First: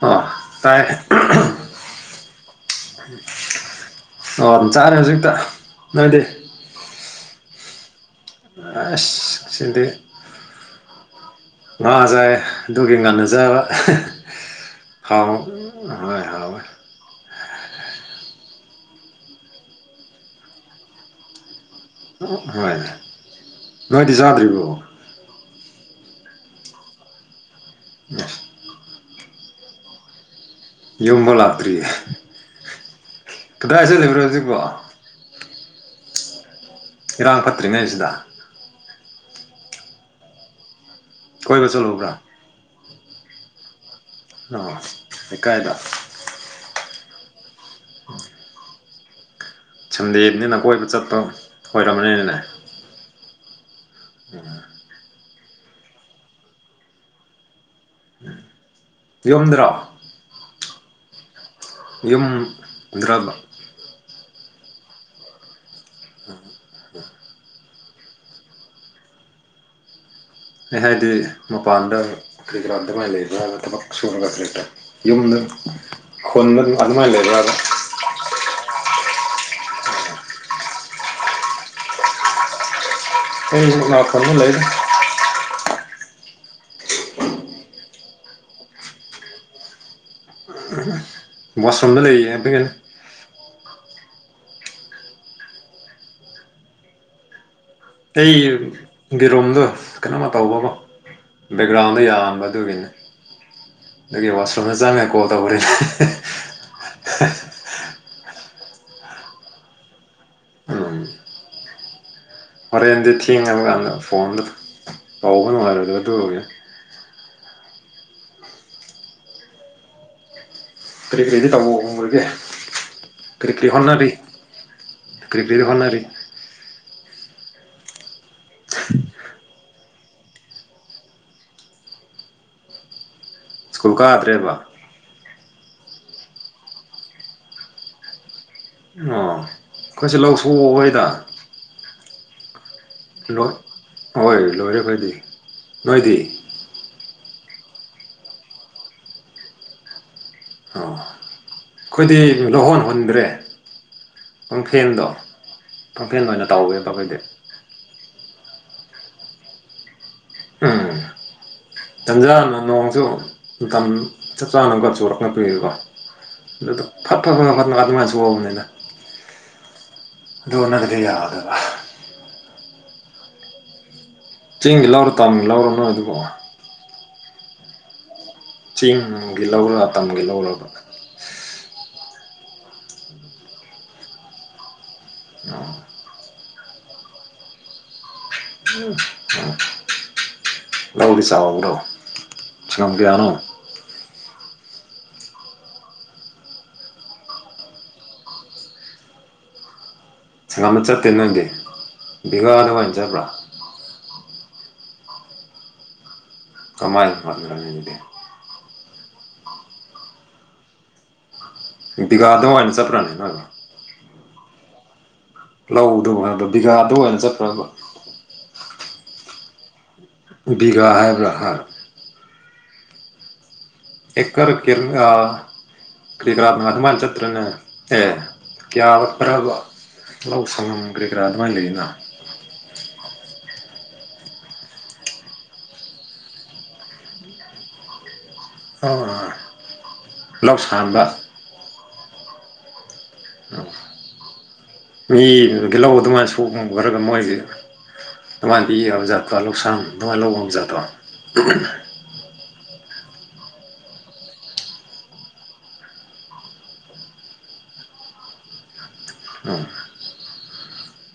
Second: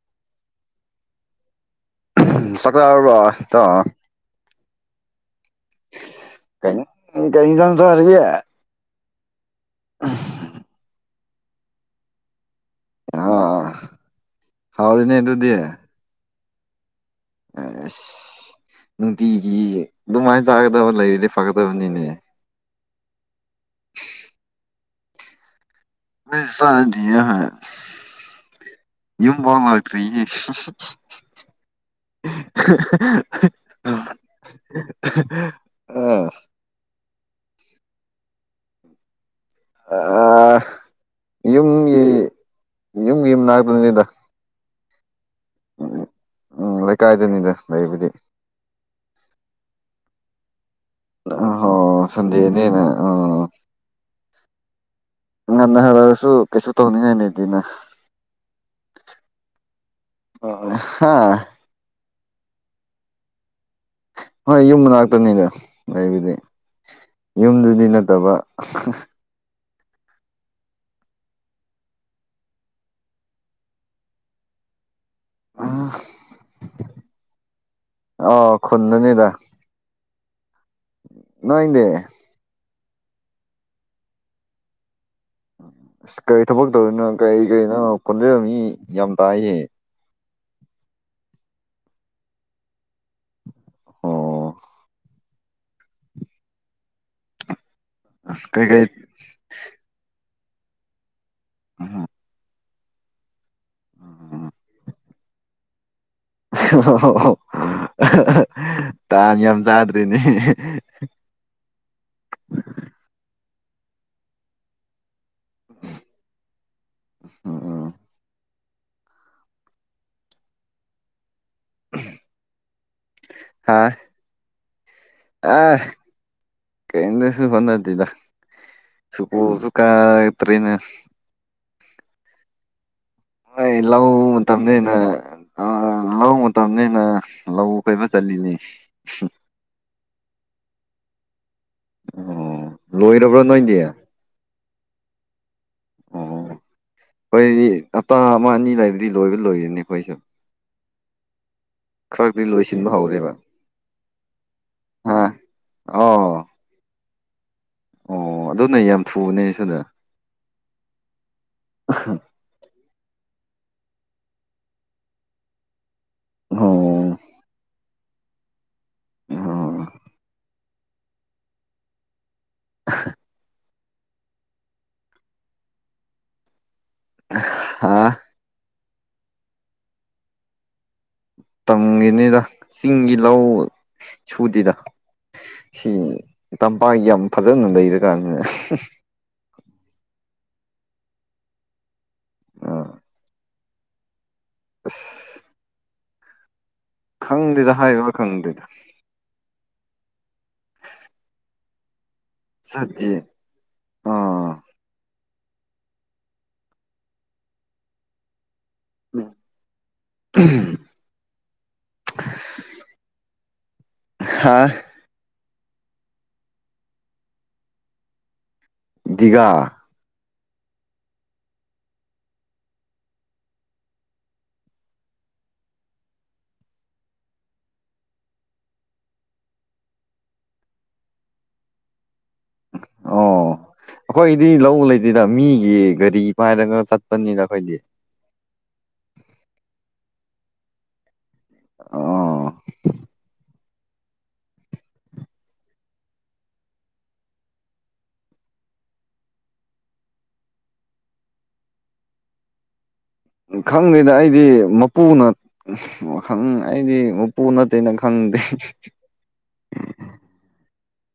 ꯑꯣ ꯇꯥꯏ ꯆꯥꯛ ꯆꯥꯔꯕꯣ ꯏꯇꯥꯎ [unintelligible] ꯑꯣ ꯆꯔ‌‌ꯦ ꯍꯧꯖꯤꯛꯇꯥ ꯅꯣꯏꯗꯤ ꯀꯩꯅ ꯎꯝ ꯀꯩ ꯏꯟꯖꯥꯡ ꯆꯥꯔꯒ‌ꯦ ꯑꯦꯁ ꯉꯁꯤꯗꯤ ꯉꯥ ꯆꯥꯏꯌ‌ꯦ ꯑꯗꯨꯒꯤ ꯉꯥꯟꯅꯖꯕꯥ ꯑꯥ ꯍꯥꯎꯔꯦꯅꯦ ꯍꯥꯎ ꯑꯗꯨꯗꯤ ꯍꯣꯏ ꯍꯥꯎ ꯑꯁ ꯅꯨꯡꯇꯤꯒꯤ ꯑꯗꯨꯃꯥꯏꯅ ꯆꯥꯒꯗꯕ ꯂꯩꯔꯤꯗꯤ ꯐꯒꯗꯕꯅꯤꯅꯦ ꯍꯣꯏ ꯅꯣꯏꯗꯤ ꯆꯥꯗ꯭ꯔꯤꯕꯣ ꯏꯁ ꯆꯗꯤꯌ‌ꯦ ꯍꯥꯏ [unintelligible] ꯌꯨꯝ ꯐꯥꯎ ꯂꯤꯛꯇꯔꯤꯌ‌ꯦ ꯌꯨꯝꯕꯨꯛ ꯂꯥꯛꯇ꯭ꯔꯤꯌꯦ ꯀꯗꯥꯏ ꯆꯠꯂꯤꯕ꯭ꯔꯣ ꯍꯧꯖꯤꯛꯕꯣ ꯑ [unintelligible] ꯏꯔꯥꯡ ꯐꯠꯇ꯭ꯔꯤꯉꯩꯁꯤꯗꯥ ꯑꯥ ꯀꯣꯏꯕ ꯌꯨꯝꯒꯤ ꯆꯠꯂꯨꯕ꯭ꯔꯥ ꯌꯨꯝꯒꯤ ꯃꯅꯥꯛꯇꯅꯤꯗꯥ ꯑꫭ ꯂꯩꯀꯥꯏꯗꯥ ꯎꯝ ꯂꯩꯀꯥꯏꯗꯅꯤꯅ ꯂꯩꯕꯗꯤ ꯁꯟꯗꯦꯅꯤꯅ ꯀꯣꯏꯕ ꯆꯠꯄꯤ ꯑꯣꯏꯔꯝꯅꯤꯅꯦ ꯁꯟꯗꯦꯅꯦꯅ ꯑ [unintelligible] ꯑꯣ [inaudible] ꯉꯟꯅꯥ ꯍꯥꯟꯂꯛꯑꯁꯨ ꯀꯩꯁꯨ ꯇꯧꯅꯤꯡꯉꯥꯏ ꯂꯩꯇꯦꯅꯥ ꯌꯨꯝꯗ꯭ꯔꯣ꯫ ꯑꯣ ꯍꯥ ꯌꯨꯝ ꯗ꯭ꯔꯕ꯫ ꯍꯣꯏ ꯌꯨꯝ ꯃꯅꯥꯛꯇꯅꯤꯗ ꯂꯩꯕꯨꯗꯤ ꯌꯨꯝꯗꯗꯤ ꯅꯠꯇꯕ꯫ ꯑꯩ ꯍꯥꯏꯗꯤ ꯃꯄꯥꯟꯗ ꯀ꯭ꯔꯤꯀꯔꯥ ꯗꯨꯃꯥꯏ ꯂꯩꯕ꯭ꯔꯥꯅ ꯊꯕꯛ ꯁꯨꯔꯒ ꯂꯩꯕ꯭ꯔ ꯌꯨꯝꯗ ꯈꯨꯟꯗꯗꯨ ꯑꯗꯨꯃꯥꯏꯅ ꯂꯩꯕ꯭ꯔꯕ ꯑꯣ ꯈꯨꯟꯗꯅꯤꯗ꯫ ꯅꯣꯏꯗꯤ꯫ ꯑꯩꯁꯨ ꯉꯥꯛꯇꯗ ꯂꯩ ꯑꯁ ꯀꯔꯤ ꯊꯕꯛ ꯇꯧꯋꯤꯅꯣ ꯀꯔꯤ ꯀꯔꯤꯅꯣ ꯀꯣꯟꯖꯦꯜ ꯃꯤ ꯌꯥꯝ ꯇꯥꯏꯌꯦ꯫ [inaudible] ꯋꯥꯁꯔꯨꯝꯗ ꯂꯩꯌꯦ [unintelligible] ꯑꯣ꯫ ꯑꯩ ꯑꯁ ꯀꯩꯀꯩ ꯒꯤꯔꯨꯝꯗꯣ ꯀꯩꯅꯣꯝꯃ ꯇꯧꯕꯀꯣ꯫ ꯕꯦꯛꯒ꯭ꯔꯥꯎꯟꯗ ꯌꯥꯝꯕ ꯑꯗꯨꯒꯤꯅꯦ꯫ ꯑꯗꯨꯒꯤ ꯋꯥꯁꯔꯣꯝꯗ ꯆꯪꯉ ꯀꯣꯜ ꯇꯧꯕꯅꯦ꯫ ꯑꯣ ꯇꯥꯟ ꯌꯥꯝ ꯆꯥꯗ꯭ꯔꯦꯅꯦ꯫ ꯎꯝ ꯍꯣꯔꯦꯟꯗꯤ ꯊꯦꯡꯉꯕ ꯀꯥꯟꯗ ꯐꯣꯟꯗ ꯇꯧꯕ ꯅꯨꯡꯉꯥꯏꯔꯣꯏꯗꯕ ꯑꯗꯨꯒꯤꯅꯤ꯫ ꯎꯝ꯫ ꯀꯔꯤ ꯀꯔꯤꯗꯤ ꯇꯧꯕ ꯍꯣꯡꯈ꯭ꯔꯒꯦ ꯀꯔꯤ ꯀꯔꯤ ꯍꯥ ꯍꯣꯠꯅꯔꯤ꯫ ꯀꯔꯤ ꯀꯔꯤ ꯍꯣꯠꯅꯔꯤ [inaudible] ꯀꯩꯝꯇꯁꯨ ꯍꯣꯠꯅꯗꯦꯗ ꯁ꯭ꯀꯨꯜ ꯀꯇꯔꯤꯅꯦ꯫ ꯅꯣꯏ ꯁ꯭ꯀꯨꯜ ꯂꯧ ꯀꯥꯗ꯭ꯔꯦꯕ ꯃꯇꯝꯅꯦ ꯂꯧ ꯃꯇꯝꯅꯤꯅ ꯂꯧ ꯀꯣꯏꯕ ꯆꯥꯠꯂꯤꯅꯤ꯫ ꯑꯣ ꯑꯩꯈꯣꯏꯁꯨ ꯂꯧ ꯁꯣꯛꯎꯈꯩꯗ ꯑꯣ ꯂꯣꯏꯔꯕ꯭ꯔꯣ ꯂꯣꯏ ꯅꯣꯏꯗꯤ꯫ ꯍꯣꯏ ꯂꯣꯏꯔꯦ ꯈꯣꯏꯗꯤ ꯅꯣꯏꯗꯤ꯫ ꯑꯣ ꯑꯩꯈꯣꯏꯗꯤ ꯍꯞꯇꯥ ꯑꯃ ꯑꯅꯤ ꯂꯩꯕꯗꯤ ꯂꯣꯏꯕ ꯂꯣꯏꯔꯤꯅꯤ ꯑꯩꯈꯣꯏꯁꯨ꯫ ꯑꯣ ꯑꯩꯈꯣꯏꯗꯤ ꯈꯔꯗꯤ ꯂꯧꯍꯣꯟ ꯂꯣꯏꯁꯤꯟꯕ ꯍꯨꯟꯗ꯭ꯔꯦ ꯍꯧꯔꯦꯕ ꯄꯥꯡꯐꯦꯟꯗꯣ ꯍꯥ ꯄꯥꯡꯐꯦꯟ ꯑꯣ ꯑꯣꯏꯅ ꯇꯧꯌꯦꯕꯈꯣꯏꯗꯤ꯫ ꯑꯣ ꯑꯗꯨꯅ ꯌꯥꯝ ꯊꯨꯕꯅꯦ ꯁꯤꯗ ꯎꯝ ꯇꯟꯖꯥꯅ ꯅꯣꯡꯁꯨ ꯃꯇꯝ ꯆꯞ ꯆꯥꯅꯒ ꯆꯨꯔꯛ ꯄꯤꯔꯤꯀꯣ ꯑꯗꯨꯗ ꯑꯣ ꯐꯠ ꯐꯠ ꯐ ꯐꯠꯅ ꯑꯗꯨꯃꯥꯏꯅꯁꯨꯍꯧꯕꯅꯤꯗ ꯎꯝ꯫ ꯑꯗꯨ ꯅꯠꯗꯒꯗꯤ ꯌꯥꯗꯕ ꯆꯤꯡꯒꯤ ꯂꯧꯔꯣ ꯇꯥꯝꯒꯤ ꯂꯧꯔ ꯅꯣꯏ ꯑꯗꯨꯕꯣ꯫ ꯍꯥ꯫ ꯆꯤꯡꯒꯤ ꯂꯧꯔ ꯇꯝꯒꯤ ꯂꯧꯔꯕ꯫ ꯇꯝꯒꯤꯅꯤꯗ ꯆꯤꯡꯒꯤ ꯂꯧ ꯁꯨꯗꯦꯗ ꯁꯤ ꯇꯝꯄꯥꯛ ꯌꯥꯝ ꯐꯖꯅ ꯂꯩꯔꯦ꯫ ꯎꯝ꯫ ꯂꯧꯗꯤ ꯆꯥꯎꯕ꯭ꯔꯣ ꯑꯥ ꯁꯉꯥꯝ ꯀꯌꯥꯅꯣ꯫ ꯑꯁ ꯈꯪꯗꯦꯗ ꯍꯥꯏ [unintelligible] ꯈꯪꯗꯦꯗ ꯁꯪꯉꯝꯗ ꯆꯠꯇꯦ ꯅꯪꯗꯤ ꯕꯤꯒꯥ ꯑꯗꯨꯃꯥꯏꯟ ꯆꯠꯇꯤ ꯆꯠꯕ꯭ꯔꯥ ꯑꯥ ꯀꯃꯥꯏ ꯍꯣꯠꯅꯔꯅꯤ ꯗꯨꯗꯤ ꯎꯝ ꯗꯤꯒꯥꯥꯗ ꯋꯥꯏꯅ ꯆꯠꯄ꯭ꯔꯥꯅꯦ ꯅꯣꯏꯕꯣ ꯍꯥꯥꯏ ꯂꯧꯗꯕꯨ ꯍꯥꯏꯕ ꯕꯤꯒꯥꯗ ꯑꯣꯏꯅ ꯆꯠꯄ꯭ꯔꯥꯕꯥ ꯗꯤꯒꯥ ꯕꯤꯒꯥ ꯍꯥꯏꯕ꯭ꯔꯥ ꯍꯥꯔ ꯑꯦꯀꯔ ꯀꯦꯝ ꯑꯥ ꯀꯔꯤ ꯀꯔꯥ ꯑꯗꯨꯃꯥꯏꯟ ꯆꯇ꯭ꯔꯅꯦ ꯍꯥꯏ ꯀꯌꯥ ꯄ꯭ꯔ ꯂꯧ ꯁꯪꯉꯝ ꯀ꯭ꯔꯤ ꯀ꯭ꯔꯥ ꯑꯗꯨꯃꯥꯏ ꯂꯩꯅꯥ ꯑꯣ ꯑꯩꯈꯣꯏꯗꯤ ꯂꯧ ꯂꯩꯇꯦꯗ ꯃꯤꯒꯤ ꯒꯥꯔꯤ ꯄꯥꯏꯔꯒ ꯆꯠꯄꯅꯤꯅ ꯑꯩꯈꯣꯏꯗꯤ ꯑꯣ ꯂꯧ ꯁꯥꯟꯕ ꯑꯣ ꯃꯤ ꯒꯤꯜꯂꯧ ꯃꯇꯨꯡ ꯑꯁꯨ ꯈꯔꯒ ꯃꯣꯏꯒꯤ [unintelligible] ꯂꯧꯁꯥꯟ ꯈꯪꯗꯦꯗ ꯑꯩꯗꯤ ꯃꯄꯨꯅ ꯋꯥꯈꯪ ꯑꯩꯗꯤ ꯃꯄꯨ ꯅꯠꯇꯦꯅ ꯈꯪꯗꯦ ꯑ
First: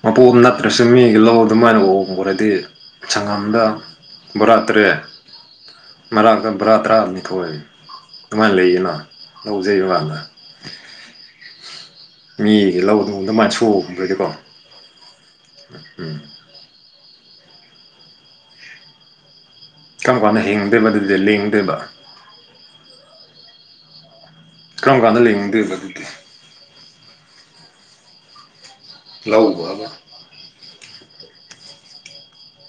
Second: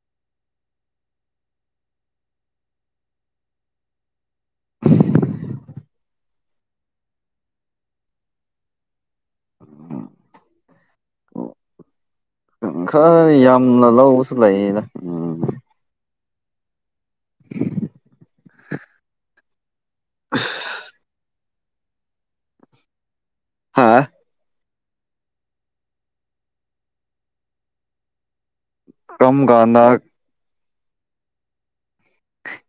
ꯃꯄꯨ ꯅꯠꯇ꯭ꯔꯁꯨ ꯃꯤꯒꯤ ꯂꯧ ꯑꯗꯨꯃꯥꯏꯟ ꯎꯕꯨ ꯎꯔꯗꯤ ꯁꯪꯉꯝꯗ ꯕꯣꯔꯥ ꯇ꯭ꯔꯦꯠ ꯃꯔꯥꯛꯇ ꯕꯣꯔꯥ ꯇꯔꯥꯅꯤꯊꯣꯏ ꯑꯗꯨꯃꯥꯏꯟ ꯂꯩꯌꯦꯅꯥ ꯂꯧ ꯖꯩꯕ ꯀꯥꯟꯗ ꯃꯤꯒꯤ ꯂꯧꯗꯨꯕꯨ [unintelligible] ꯐꯩꯗꯥ ꯎꯝ ꯎꯝ [inaudible] ꯀꯔꯝ ꯀꯥꯟꯗ ꯍꯦꯡꯗꯣꯏꯕ ꯑꯗꯨꯗ ꯂꯦꯡꯗꯣꯏꯕ ꯍꯥꯥ ꯀꯔꯝ ꯀꯥꯟꯗ ꯂꯤꯡꯗꯣꯏꯕ ꯑꯗꯨꯗꯤ ꯀꯝꯀꯥꯟꯗ ꯂꯧꯕꯕ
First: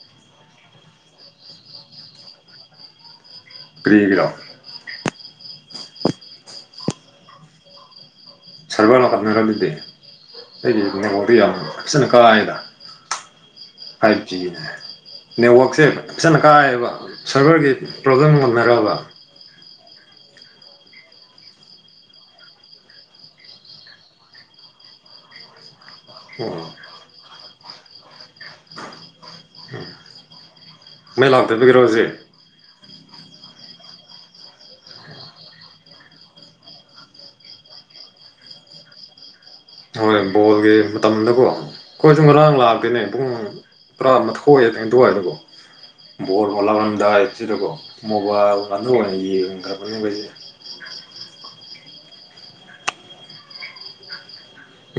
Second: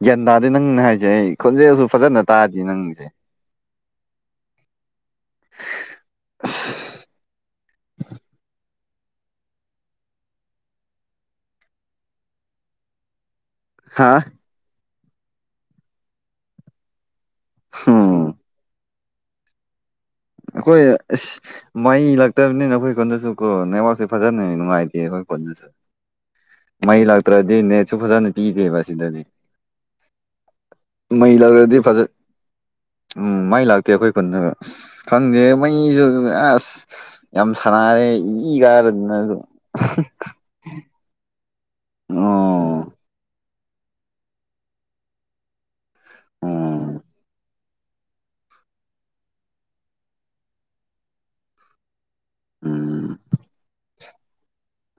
ꯒ꯭ꯌꯥꯟ ꯇꯥꯗꯦ ꯅꯪꯅ ꯍꯥꯏꯁꯦ ꯑꯩ ꯈꯣꯟꯖꯦꯜꯁꯨ ꯐꯖꯅ ꯇꯥꯗꯦ ꯅꯪꯒꯤꯁꯦ ꯀ꯭ꯔꯤꯒꯤꯔꯥ [unintelligible] ꯑꯩꯗꯤ ꯅꯦꯠꯋꯥꯔꯛꯗꯤ ꯌꯥꯝ ꯐꯖꯅ ꯀꯥꯏꯗꯥ ꯍꯥ ꯐꯥꯏꯚ ꯖꯤꯅꯦ ꯅꯦꯠꯋꯥꯛꯛꯁꯦ ꯐꯖꯅ ꯀꯥꯏꯌꯦꯕ ꯁꯔꯚꯔꯒꯤ ꯄ꯭ꯔꯣꯕ꯭ꯂꯦꯝ ꯎꯝ ꯅꯔꯥꯕ ꯑꯈꯣꯏ ꯑꯁ ꯃꯩ ꯂꯥꯛꯇꯕꯅꯤꯅ ꯑꯩꯈꯣꯏ ꯈꯨꯟꯗꯁꯨ ꯀꯣ ꯅꯦꯋꯥꯔꯛꯁꯦ ꯐꯖꯅ ꯅꯨꯡꯉꯥꯏꯇꯦꯕ ꯑꯩꯈꯣꯏ ꯈꯨꯟꯗꯁꯨ ꯑꯣ ꯃꯩ ꯂꯥꯛꯇ꯭ꯔꯗꯤ ꯅꯦꯠꯁꯨ ꯐꯖꯅ ꯄꯤꯗꯦꯕ ꯁꯤꯗꯗꯤ ꯃꯩ ꯂꯥꯛꯂꯗꯤ ꯂꯥꯛꯇꯕꯒꯤꯔꯣ ꯐꯖ ꯍꯧꯖꯤꯛ ꯎꯝ ꯃꯩ ꯂꯥꯛꯇꯦ ꯑꯩꯈꯣꯏ ꯈꯨꯟꯗ ꯑꯁ ꯈꯪꯗꯦ ꯃꯩꯁꯨ ꯑꯁ ꯌꯥꯝ ꯁꯥꯟꯅꯥꯔꯦ ꯏ ꯀꯥꯏꯔꯗꯅ ꯑꯗꯨ ꯍꯣꯏ ꯕꯣꯜꯒꯤ ꯃꯇꯝꯗꯀꯣ ꯑꯩꯈꯣꯏꯁꯨ ꯉꯔꯥꯡ ꯑꯣ ꯂꯥꯛꯇꯦꯅꯦ ꯄꯨꯡ ꯇꯔꯥ ꯃꯥꯊꯣꯏ ꯅꯤꯊꯣꯏ ꯑꯗꯀꯣ ꯕꯣꯜ ꯎꯝ ꯍꯣꯂꯔꯝꯗꯥꯏꯁꯤꯗꯀꯣ UNINTELLIGIBLE ꯎꯝ ꯎꯝ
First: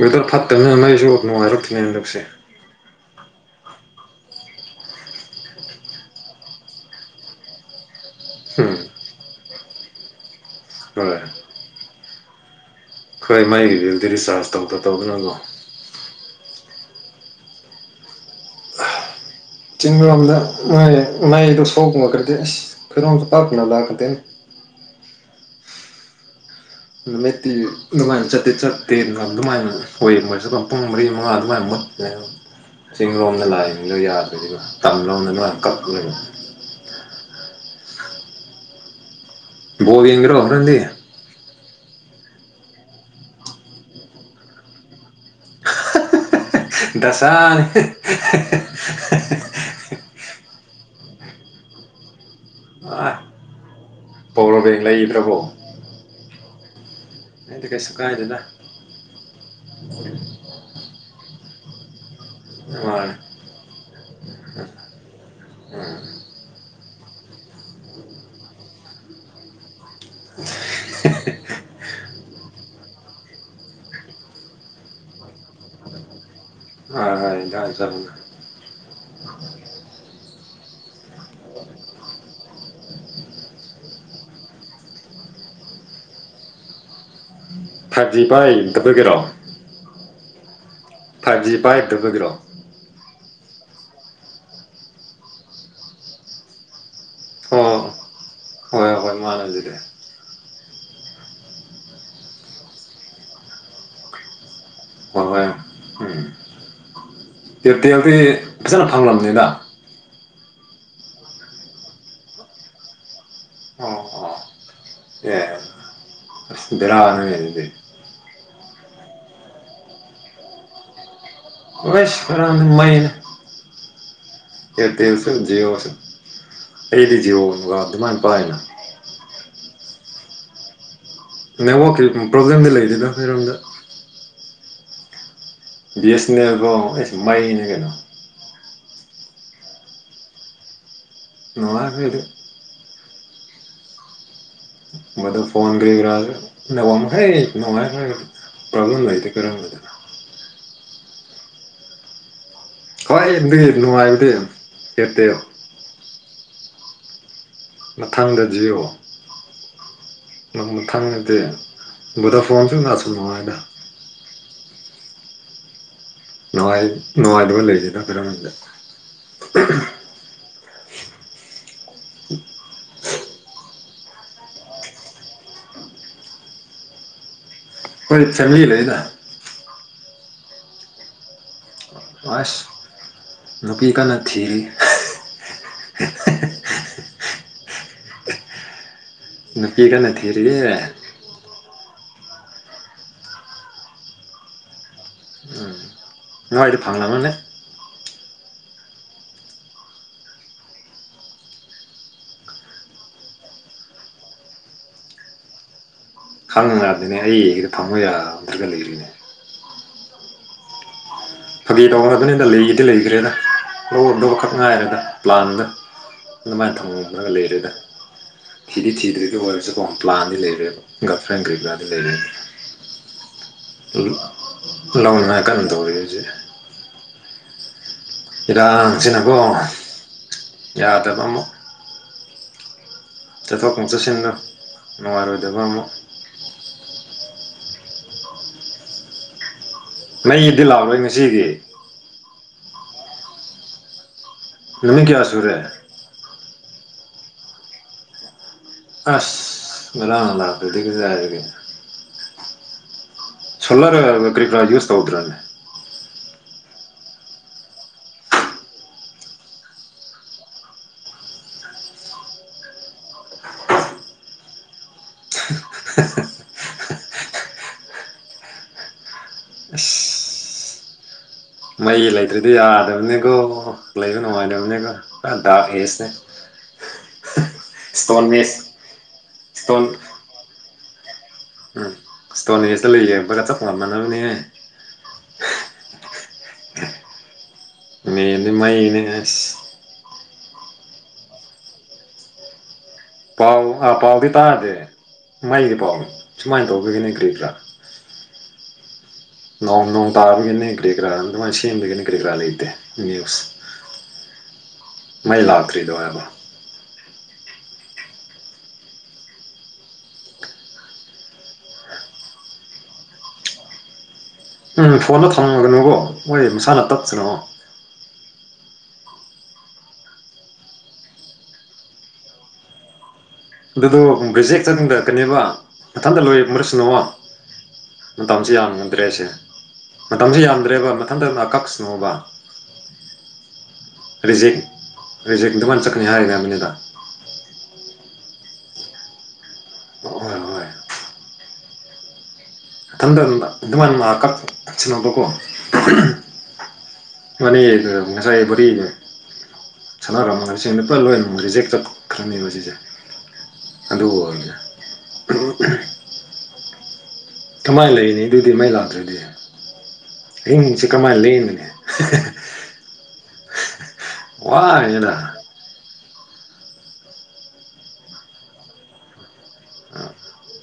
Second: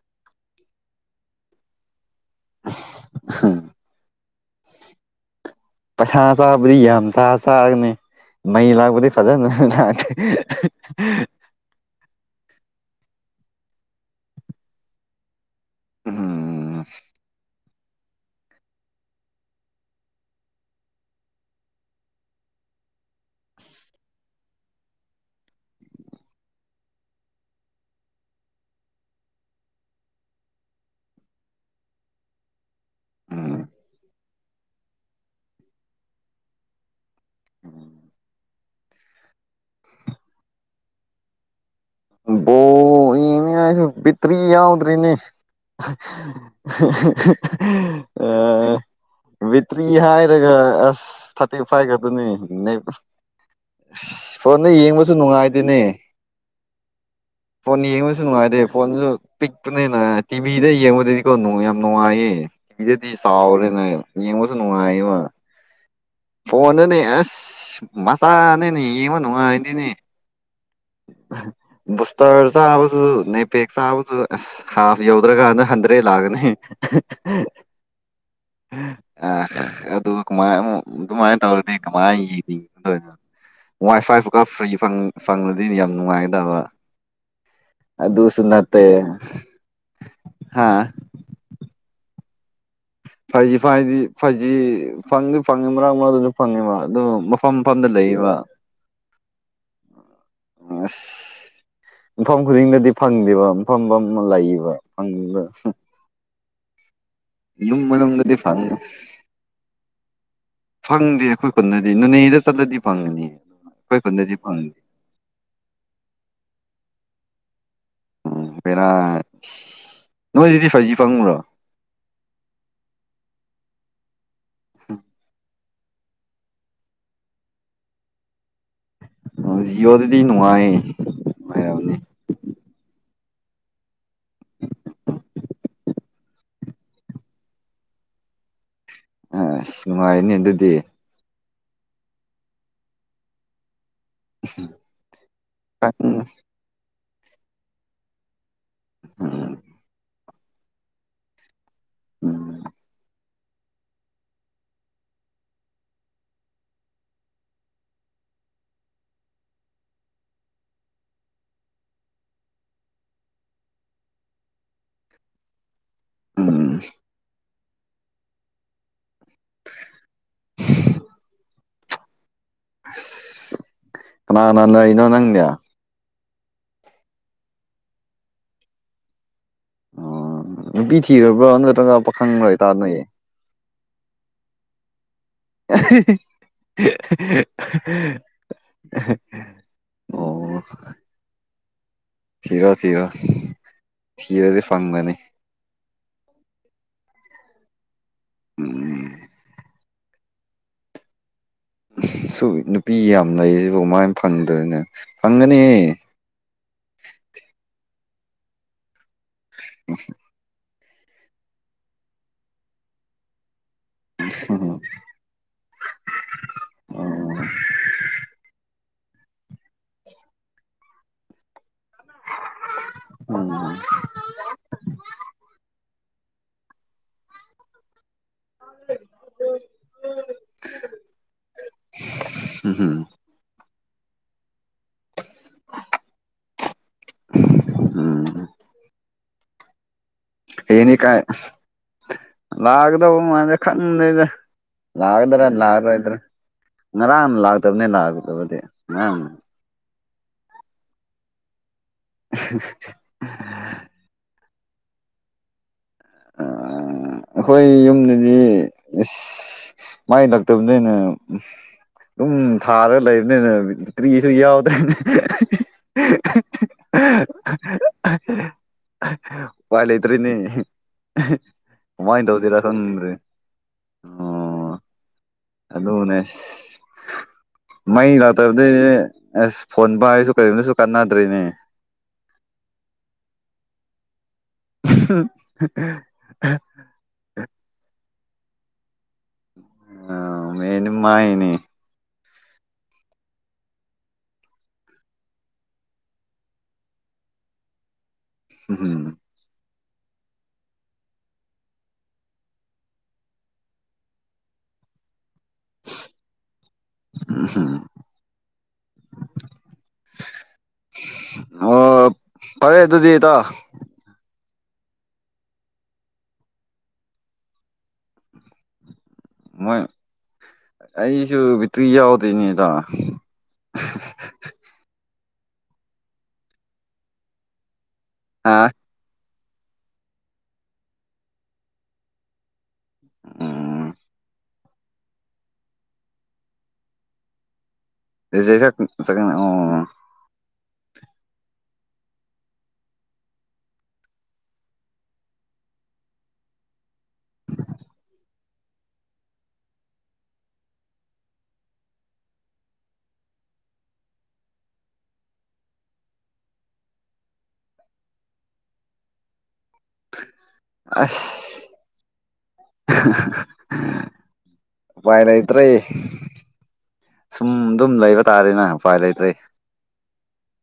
ꯋꯦꯗꯔ ꯐꯠꯇꯕꯅꯤꯅ ꯃꯩꯖꯨ ꯅꯨꯡꯉꯥꯏꯔꯛꯇꯦꯅꯦ ꯍꯟꯗꯛꯁꯦ INAUDIBLE ꯄꯩꯁꯥ ꯆꯥꯕꯗꯤ ꯌꯥꯝ ꯆꯥ ꯆꯥꯒꯅꯤ ꯃꯩ ꯎꯝ ꯂꯥꯛꯄꯗꯤ ꯐꯖꯅ ꯂꯥꯛꯀꯅꯤ ꯍꯣꯏ ꯈꯣꯏ ꯃꯩꯒꯤ ꯕꯤꯜꯗꯤ ꯔꯤꯆꯥꯔꯖ ꯇꯧꯗ ꯇꯧꯗꯅꯪꯉꯣ INAUDIBLE UNINTELLIGIBLE ꯅꯨꯃꯤꯠꯇꯤ ꯑꯗꯨꯃꯥꯏꯅ ꯆꯠꯇꯤ ꯆꯠꯇꯦ ꯅꯍꯥꯟ ꯑꯗꯨꯃꯥꯏꯅ ꯑꯣꯏ ꯌꯦꯡꯉꯁꯦ ꯄꯨꯡ ꯃꯔꯤ ꯃꯉꯥ ꯑꯗꯨꯃꯥꯏꯅ ꯃꯨꯠꯂꯦ INAUDIBLE ꯆꯤꯡ ꯂꯣꯝꯗ ꯂꯥꯛꯏꯝꯅꯤꯅ ꯌꯥꯗꯦ ꯑꯗꯨꯒ ꯇꯝꯂꯣꯝꯗ ꯀꯛꯂꯨꯔꯅꯤ ꯎꯪ UNINTELLIGIBLE ꯕꯣꯜ ꯌꯦꯡꯅꯤꯡꯉꯥꯏꯖꯨ ꯕꯤꯠꯇ꯭ꯔꯤ ꯌꯥꯎꯗ꯭ꯔꯤꯅꯦ ꯗꯁꯥꯅꯤ ꯑꯥꯑ ꯕꯤꯠꯇ꯭ꯔꯤ ꯍꯥꯏꯔꯒ ꯑꯥꯁ ꯊꯥꯔꯇꯤ ꯐꯥꯏꯚ ꯈꯛꯇꯅꯤ ꯑꯥ ꯄꯋꯥꯔ ꯐꯣꯟꯗ ꯕꯦꯡ ꯌꯦꯡꯕꯖꯨ ꯂꯩꯗ꯭ꯔꯕꯣ ꯅꯨꯡꯉꯥꯏꯗꯨꯅꯦ ꯑꯩꯗꯤ ꯐꯣꯟ ꯀꯩꯁꯨ ꯌꯦꯡꯕꯖꯨ ꯀꯥꯏꯗꯦꯗ ꯅꯨꯡꯉꯥꯏꯗꯦꯕ ꯐꯣꯟꯖꯨ ꯄꯤꯛꯄꯅꯤꯅ ꯇꯤꯚꯤꯗ ꯌꯦꯡꯕꯗꯗꯤꯀꯣ ꯌꯥꯝ ꯅꯨꯡꯉꯥꯏꯌꯦ ꯏꯗꯗꯤ ꯆꯥꯎꯔꯦꯅꯦ ꯌꯦꯡꯕꯖꯨ ꯅꯨꯡꯉꯥꯏꯃ INAUDIBLE ꯐꯣꯟꯅꯅꯦ ꯑꯥꯁ ꯃꯆꯥꯅꯤꯅꯦ ꯌꯦꯡꯕ ꯅꯨꯡꯉꯥꯏꯇꯦꯅꯦ INAUDIBLE ꯑꯍꯥ ꯕꯨꯁꯇꯔ ꯆꯥꯕꯗꯨ ꯅꯩ ꯄꯦꯛ ꯆꯥꯕꯗꯨ ꯑꯥꯁ ꯍꯥꯐ ꯌꯧꯗ꯭ꯔꯀꯥꯟꯗ ꯍꯟꯗ꯭ꯔꯦꯠ ꯂꯥꯛꯀꯅꯤ ꯐꯥꯏꯚ ꯑꯥ ꯑꯗꯨ ꯀꯨꯃꯥꯏꯃꯨꯛ ꯑꯗꯨꯃꯥꯏꯅ ꯇꯧꯔꯗꯤ ꯀꯃꯥꯏꯅ ꯌꯦꯡꯅꯤ ꯍꯣꯏ ꯋꯥꯏ ꯐꯥꯏ ꯐꯀ ꯐ꯭ꯔꯤ ꯐꯪꯂꯗꯤ ꯌꯥꯝ ꯅꯨꯡꯉꯥꯏꯒꯗꯕ ꯖꯤ ꯑꯗꯨꯁꯨ ꯅꯠꯇꯦ ꯄꯥꯏꯗꯕꯒꯤꯔꯣ ꯍꯥ UNINTELLIGIBLE ꯐꯥꯏꯐꯖꯤ ꯐꯥꯏꯗꯤ ꯐꯥꯏꯐꯖꯤ ꯐꯪꯗꯤ ꯐꯪꯉꯤ ꯃꯔꯛ ꯃꯔꯛꯇꯖꯨ ꯐꯪꯉꯦꯕ ꯑꯗꯨ ꯐꯝ ꯐꯝꯗ ꯑꯣ ꯂꯩꯌꯦꯕ ꯍꯣꯏ ꯍꯣꯏ ꯃꯥꯅꯦ ꯑꯗꯨꯗꯤ ꯎꯪ ꯑꯥꯁ ꯃꯐꯝ ꯈꯨꯗꯤꯡꯗꯗꯤ ꯐꯪꯗꯦꯕ ꯐꯝꯐꯝꯃ ꯂꯩꯌꯦꯕ ꯐꯪꯉꯤꯕ ꯎꯪ ꯌꯨꯝ ꯃꯅꯨꯡꯗꯗꯤ ꯐꯪꯉꯤ ꯐꯪꯗꯤꯌꯦ ꯑꯩꯈꯣꯏ ꯈꯨꯟꯗꯗꯤ ꯅꯣꯅꯦꯗ ꯆꯠꯂꯗꯤ ꯐꯪꯉꯅꯤ ꯑꯩꯈꯣꯏ ꯈꯨꯟꯗꯗꯤ ꯐꯪꯗꯦ ꯁꯦꯁ ꯑꯥꯁ ꯕꯦꯔꯥꯅꯦ ꯅꯣꯏꯗꯨꯗꯤ ꯎꯪ ꯕꯦꯔꯥ ꯅꯣꯏꯗꯗꯤ ꯐꯥꯏꯐꯖꯤ ꯐꯪꯕ꯭ꯔꯣ ꯍꯣꯏꯁ ꯐꯔꯝꯅꯤ ꯃꯩꯅ UNINTELLIGIBLE ꯑꯥ ꯖꯤꯑꯣꯗꯨꯗꯤ ꯅꯨꯡꯉꯥꯏꯌꯦ ꯅꯦꯠꯋꯥꯛꯀꯤ ꯑꯥ ꯄ꯭ꯔꯣꯕ꯭ꯂꯦꯝꯗꯤ ꯂꯩꯗꯅ ꯈꯣꯢꯔꯣꯝꯗ ꯕꯤꯑꯦꯁꯅꯦꯜ ꯀꯣ ꯏꯁ ꯃꯩꯅꯤ ꯀꯩꯅꯣ ꯑꯥ ꯑꯥꯁ ꯅꯨꯡꯉꯥꯏꯔꯅꯤ ꯑꯗꯨꯗꯤ ꯃꯍꯥꯕꯤꯔ [unintelligible] ꯐꯣꯟ ꯎꯝ [unintelligible] ꯅꯨꯡꯉꯥꯏ [unintelligible] ꯄꯣꯕ꯭ꯂꯦꯝ ꯂꯩꯇꯦ ꯀꯔꯝꯕꯗꯅꯣ ꯎꯝ ꯑꯩꯗꯤ ꯅꯨꯡꯉꯥꯏꯔꯤ ꯀꯦꯠꯇꯦ ꯃꯊꯪꯗ ꯖꯤꯑꯣ ꯅꯪ ꯈꯪꯗꯦ ꯚꯣꯗ ꯐꯣꯟꯁꯨ ꯅꯥꯁꯨ ꯅꯨꯡꯉꯥꯏꯅ ꯎꯝ ꯅꯨꯡꯉꯥꯏ ꯅꯨꯡꯉꯥꯏꯗꯕ ꯂꯩꯇꯦꯗ ꯑꯩꯈꯣꯏꯔꯣꯝꯗꯗꯤ [unintelligible] ꯀꯅꯥꯅ ꯅꯣꯏꯔꯤꯅꯣ ꯅꯪꯒꯤꯗꯣ ꯍꯣꯏ ꯆꯅꯤ ꯂꯩꯅ ꯑꯣ ꯅꯨꯄꯤ ꯊꯤꯔꯕ꯭ꯔꯣ ꯅꯠꯇ꯭ꯔꯒ ꯄꯥꯈꯪꯂ ꯑꯁ ꯏꯇꯥꯥ ꯅꯣꯏ ꯅꯨꯄꯤ ꯀꯟꯅ ꯊꯤꯔꯤ [unintelligible] [unintelligible] ꯅꯨꯄꯤ ꯀꯟꯅ ꯊꯤꯔꯤꯌꯦ ꯑꯣ ꯊꯤꯔꯣ ꯊꯤꯔꯣ ꯊꯤꯔꯗꯤ ꯐꯪꯕꯅꯤ ꯎꯝ ꯅꯣꯏꯗꯤ ꯐꯪꯂꯝꯃꯅꯤ ꯎꯝ ꯁꯨ ꯅꯨꯄꯤ ꯌꯥꯝ ꯂꯩꯁꯤꯕꯨ ꯀꯃꯥꯏꯟ ꯐꯪꯗꯣꯏꯅꯣ ꯐꯪꯒꯅꯤꯍꯦ ꯈꯪꯗꯔꯝꯅꯤꯅ ꯑꯩ ꯐꯪꯕ ꯌꯥꯗ꯭ꯔꯒ ꯂꯩꯔꯤꯅꯦ ꯎꯝ ꯐꯥꯒꯤ ꯇꯧꯕꯅꯤꯗ ꯂꯩꯗꯤ ꯂꯩꯈ꯭ꯔꯦꯗ ꯂꯨꯍꯣꯡꯗꯧ ꯈꯛ ꯎꯝ ꯉꯥꯏꯔꯦꯗ ꯄ꯭ꯂꯥꯟꯗ ꯑꯗꯨꯃꯥꯏꯟ ꯊꯝꯈꯔꯒ ꯂꯩꯔꯦꯗ ꯊꯤꯗꯤ ꯊꯤꯗ꯭ꯔꯤ ꯑꯗꯨ ꯑꯣꯏꯔꯁꯨꯀꯣ ꯄ꯭ꯂꯥꯟꯗꯤ ꯂꯩꯔꯦꯕ ꯒꯜ ꯐꯦꯟ ꯀꯩꯀꯥꯗꯤ ꯂꯩꯔꯦꯕ [unintelligible] ꯂꯧꯅꯉꯥꯏ ꯀꯟ ꯇꯧꯔꯤ ꯍꯧꯖꯤꯛ ꯏꯔꯥꯡꯁꯤꯅꯀꯣ ꯌꯥꯗꯕ ꯑꯃꯨꯛ ꯆꯠꯊꯣꯛꯀ ꯆꯠꯁꯤꯟꯒ ꯅꯨꯡꯉꯥꯏꯔꯣꯏꯗꯕ ꯑꯃꯨꯛ ꯎꯝ ꯃꯩꯗꯤ ꯍꯥꯌꯡꯦꯗꯤ ꯂꯥꯛꯂꯣꯏ ꯀꯥꯏ ꯉꯁꯤꯒꯤ ꯂꯥꯛꯀꯗꯩꯕ ꯃꯥꯟꯗꯦ ꯈꯪꯗꯦꯗ ꯅꯨꯃꯤꯠ ꯀꯌꯥ ꯂꯥꯛꯀꯗ꯭ꯔꯥ ꯁꯨꯔꯦ ꯂꯥꯛꯑꯣꯏꯗ꯭ꯔꯥ ꯉꯔꯥꯡ ꯂꯥꯛꯇꯕꯅꯦ ꯂꯥꯛꯗꯕꯗꯤ ꯑꯁ ꯉꯔꯥꯡ ꯂꯥꯛꯇꯗꯤ ꯀꯔꯥꯏꯗꯒꯤ [unintelligible] ꯁꯣꯂꯔ ꯀꯔꯤꯀꯔꯥ ꯌꯨꯁ ꯇꯧꯗ꯭ꯔꯥꯅꯦ [unintelligible] ꯑꯩꯈꯣꯏ ꯌꯨꯝꯗꯗꯤ ꯑꯁ ꯃꯩ ꯂꯥꯛꯇꯕꯅꯤꯅ ꯑꯗꯨꯝ ꯊꯥꯜꯂꯒ ꯂꯩꯕꯅꯤꯅ ꯀ꯭ꯔꯤꯁꯨ ꯌꯥꯎꯗ꯭ꯔꯅꯦ [unintelligible] ꯋꯥ ꯑꯁ ꯂꯩꯇ꯭ꯔꯦꯅꯦ [unintelligible] ꯃꯩ ꯂꯩꯇ꯭ꯔꯗꯤ ꯈꯪꯗ꯭ꯔꯦ ꯌꯥꯗꯕꯅꯤꯀꯣ ꯂꯩꯕ ꯅꯨꯡꯉꯥꯏ ꯑꯣ ꯇꯥꯕꯅꯦꯕ ꯗꯥꯛ ꯑꯦꯁꯅꯦ ꯑꯗꯨꯅꯦ ꯑꯁ ꯃꯩ ꯑꯦꯖ ꯂꯥꯛꯇꯕꯗꯩꯗꯤ ꯑꯁ ꯏꯁꯇꯣꯟ ꯐꯣꯟ ꯄꯥꯏꯔꯁꯨ ꯀꯔꯤꯃꯠꯇꯁꯨ ꯀꯥꯟꯅꯗ꯭ꯔꯦꯅꯦ ꯎꯝ ꯏꯁ꯭ꯇꯣꯅꯦꯖꯇ ꯂꯩꯕꯒ ꯆꯞ ꯃꯥꯟꯅꯔꯝꯅꯤꯍꯦ [inaudible] ꯃ‌ꯦꯟꯗꯤ ꯃꯩꯩꯅꯤꯍ‌ꯦ ꯑ ꯃꯦꯟ ꯃꯥꯥꯏꯅꯤ ꯄꯥꯎ ꯍꯥ ꯄꯥꯎꯗꯤ ꯇꯥꯗꯦ ꯃꯩꯒꯤ ꯄꯥꯎ ꯁꯨꯃꯥꯏꯅ ꯇꯧꯒꯅꯤ ꯀ꯭ꯔꯤ ꯀꯔꯥ ꯍꯨꯝ ꯍꯨꯝ ꯅꯣꯡ ꯅꯣꯡ ꯇꯥꯕꯒꯤꯅꯦ ꯀꯔꯤ ꯀꯔꯥ ꯑꯗꯨꯃꯥꯏꯅ ꯁꯦꯝꯕꯒꯦꯅꯦ ꯀꯔꯤ ꯀꯔꯥ ꯂꯩꯇꯦ ꯅ꯭ꯌꯨꯁ [inaudible] ꯃꯥꯏ ꯂꯥꯛꯇ꯭ꯔꯤꯗꯣ ꯍꯥꯏꯕ ꯎꯝ ꯍꯝ ꯑꯣ ꯐꯔꯦ ꯑꯗꯨꯗꯤ ꯏꯇꯥꯎ ꯎꯝ ꯐꯣꯟꯗꯣ ꯊꯝꯒꯅꯨꯀ‌ꯣ ꯍꯣꯏ ꯃꯁꯥꯅ ꯇꯠꯁꯅ‌ꯣ ꯃꯣꯏ ꯑꯩꯁꯨ ꯕꯤꯇ꯭ꯔꯤ ꯌꯥꯎꯗ‌ꯦꯅ‌ꯦ ꯏꯇꯥꯎ ꯑꯗꯨꯗꯣ ꯕ꯭ꯔꯤꯖꯦꯛ ꯆꯪꯊꯔꯛꯀꯅꯦꯕ ꯃꯊꯟꯇ ꯂꯣꯏꯔꯝꯈ꯭ꯔꯁꯅꯨꯕ ꯃꯇꯝꯁꯤ ꯍꯥ ꯌꯥꯝ ꯗ꯭ꯔꯦꯁꯦ ꯃꯇꯝꯁꯨ ꯌꯥꯝꯗ꯭ꯔꯦꯕ ꯃꯊꯟꯇꯅ ꯀꯛꯁꯅꯣꯕ ꯎꯝ ꯔꯤꯖꯦꯛ ꯔꯤꯖꯦꯛ ꯑꯗꯨꯃꯥꯏꯅ ꯆꯠꯀꯅꯤ ꯍꯥꯏꯔ ꯃꯃꯤꯅꯤꯗ ꯔꯤꯖ‌ꯦꯛ ꯆꯠ ꯆꯠꯀꯅꯤ ꯑꯣ [inaudible] ꯏꯊꯟꯊꯗ ꯑꯗꯨꯃꯥꯏꯅ ꯃꯥ ꯀꯛ ꯁꯟꯅ‌ꯣꯕꯀꯣ [unintelligible] [unintelligible] ꯁꯥꯟꯅꯔꯝꯃꯒꯁ ꯂꯨꯄꯥ ꯂꯣꯏꯅꯃꯛ ꯔꯤꯖꯦꯛ ꯆꯠꯈ꯭ꯔꯅꯤꯕ ꯁꯤꯁꯦ ꯑꯗꯨ ꯑꯣꯏꯔꯗꯤ ꯀꯃꯥꯏꯅ ꯂꯩꯔꯤꯅꯤ ꯑꯗꯨꯗꯤ ꯃꯩ ꯂꯥꯛꯇ꯭ꯔꯗꯤ ꯔꯤꯡꯁꯦ ꯀꯃꯥꯏꯅ ꯑꯁ ꯂ‌ꯦꯡꯒꯅꯦ [unintelligible] ꯋꯥꯔꯅꯤꯅ‌ꯦ ꯅꯪ [unintelligible] ꯁꯨꯝ ꯑꯗꯨꯝ ꯂꯩꯕ ꯇꯥꯔꯦꯅꯦ ꯎꯄꯥꯏ ꯂꯩꯇ꯭ꯔꯩ [inaudible]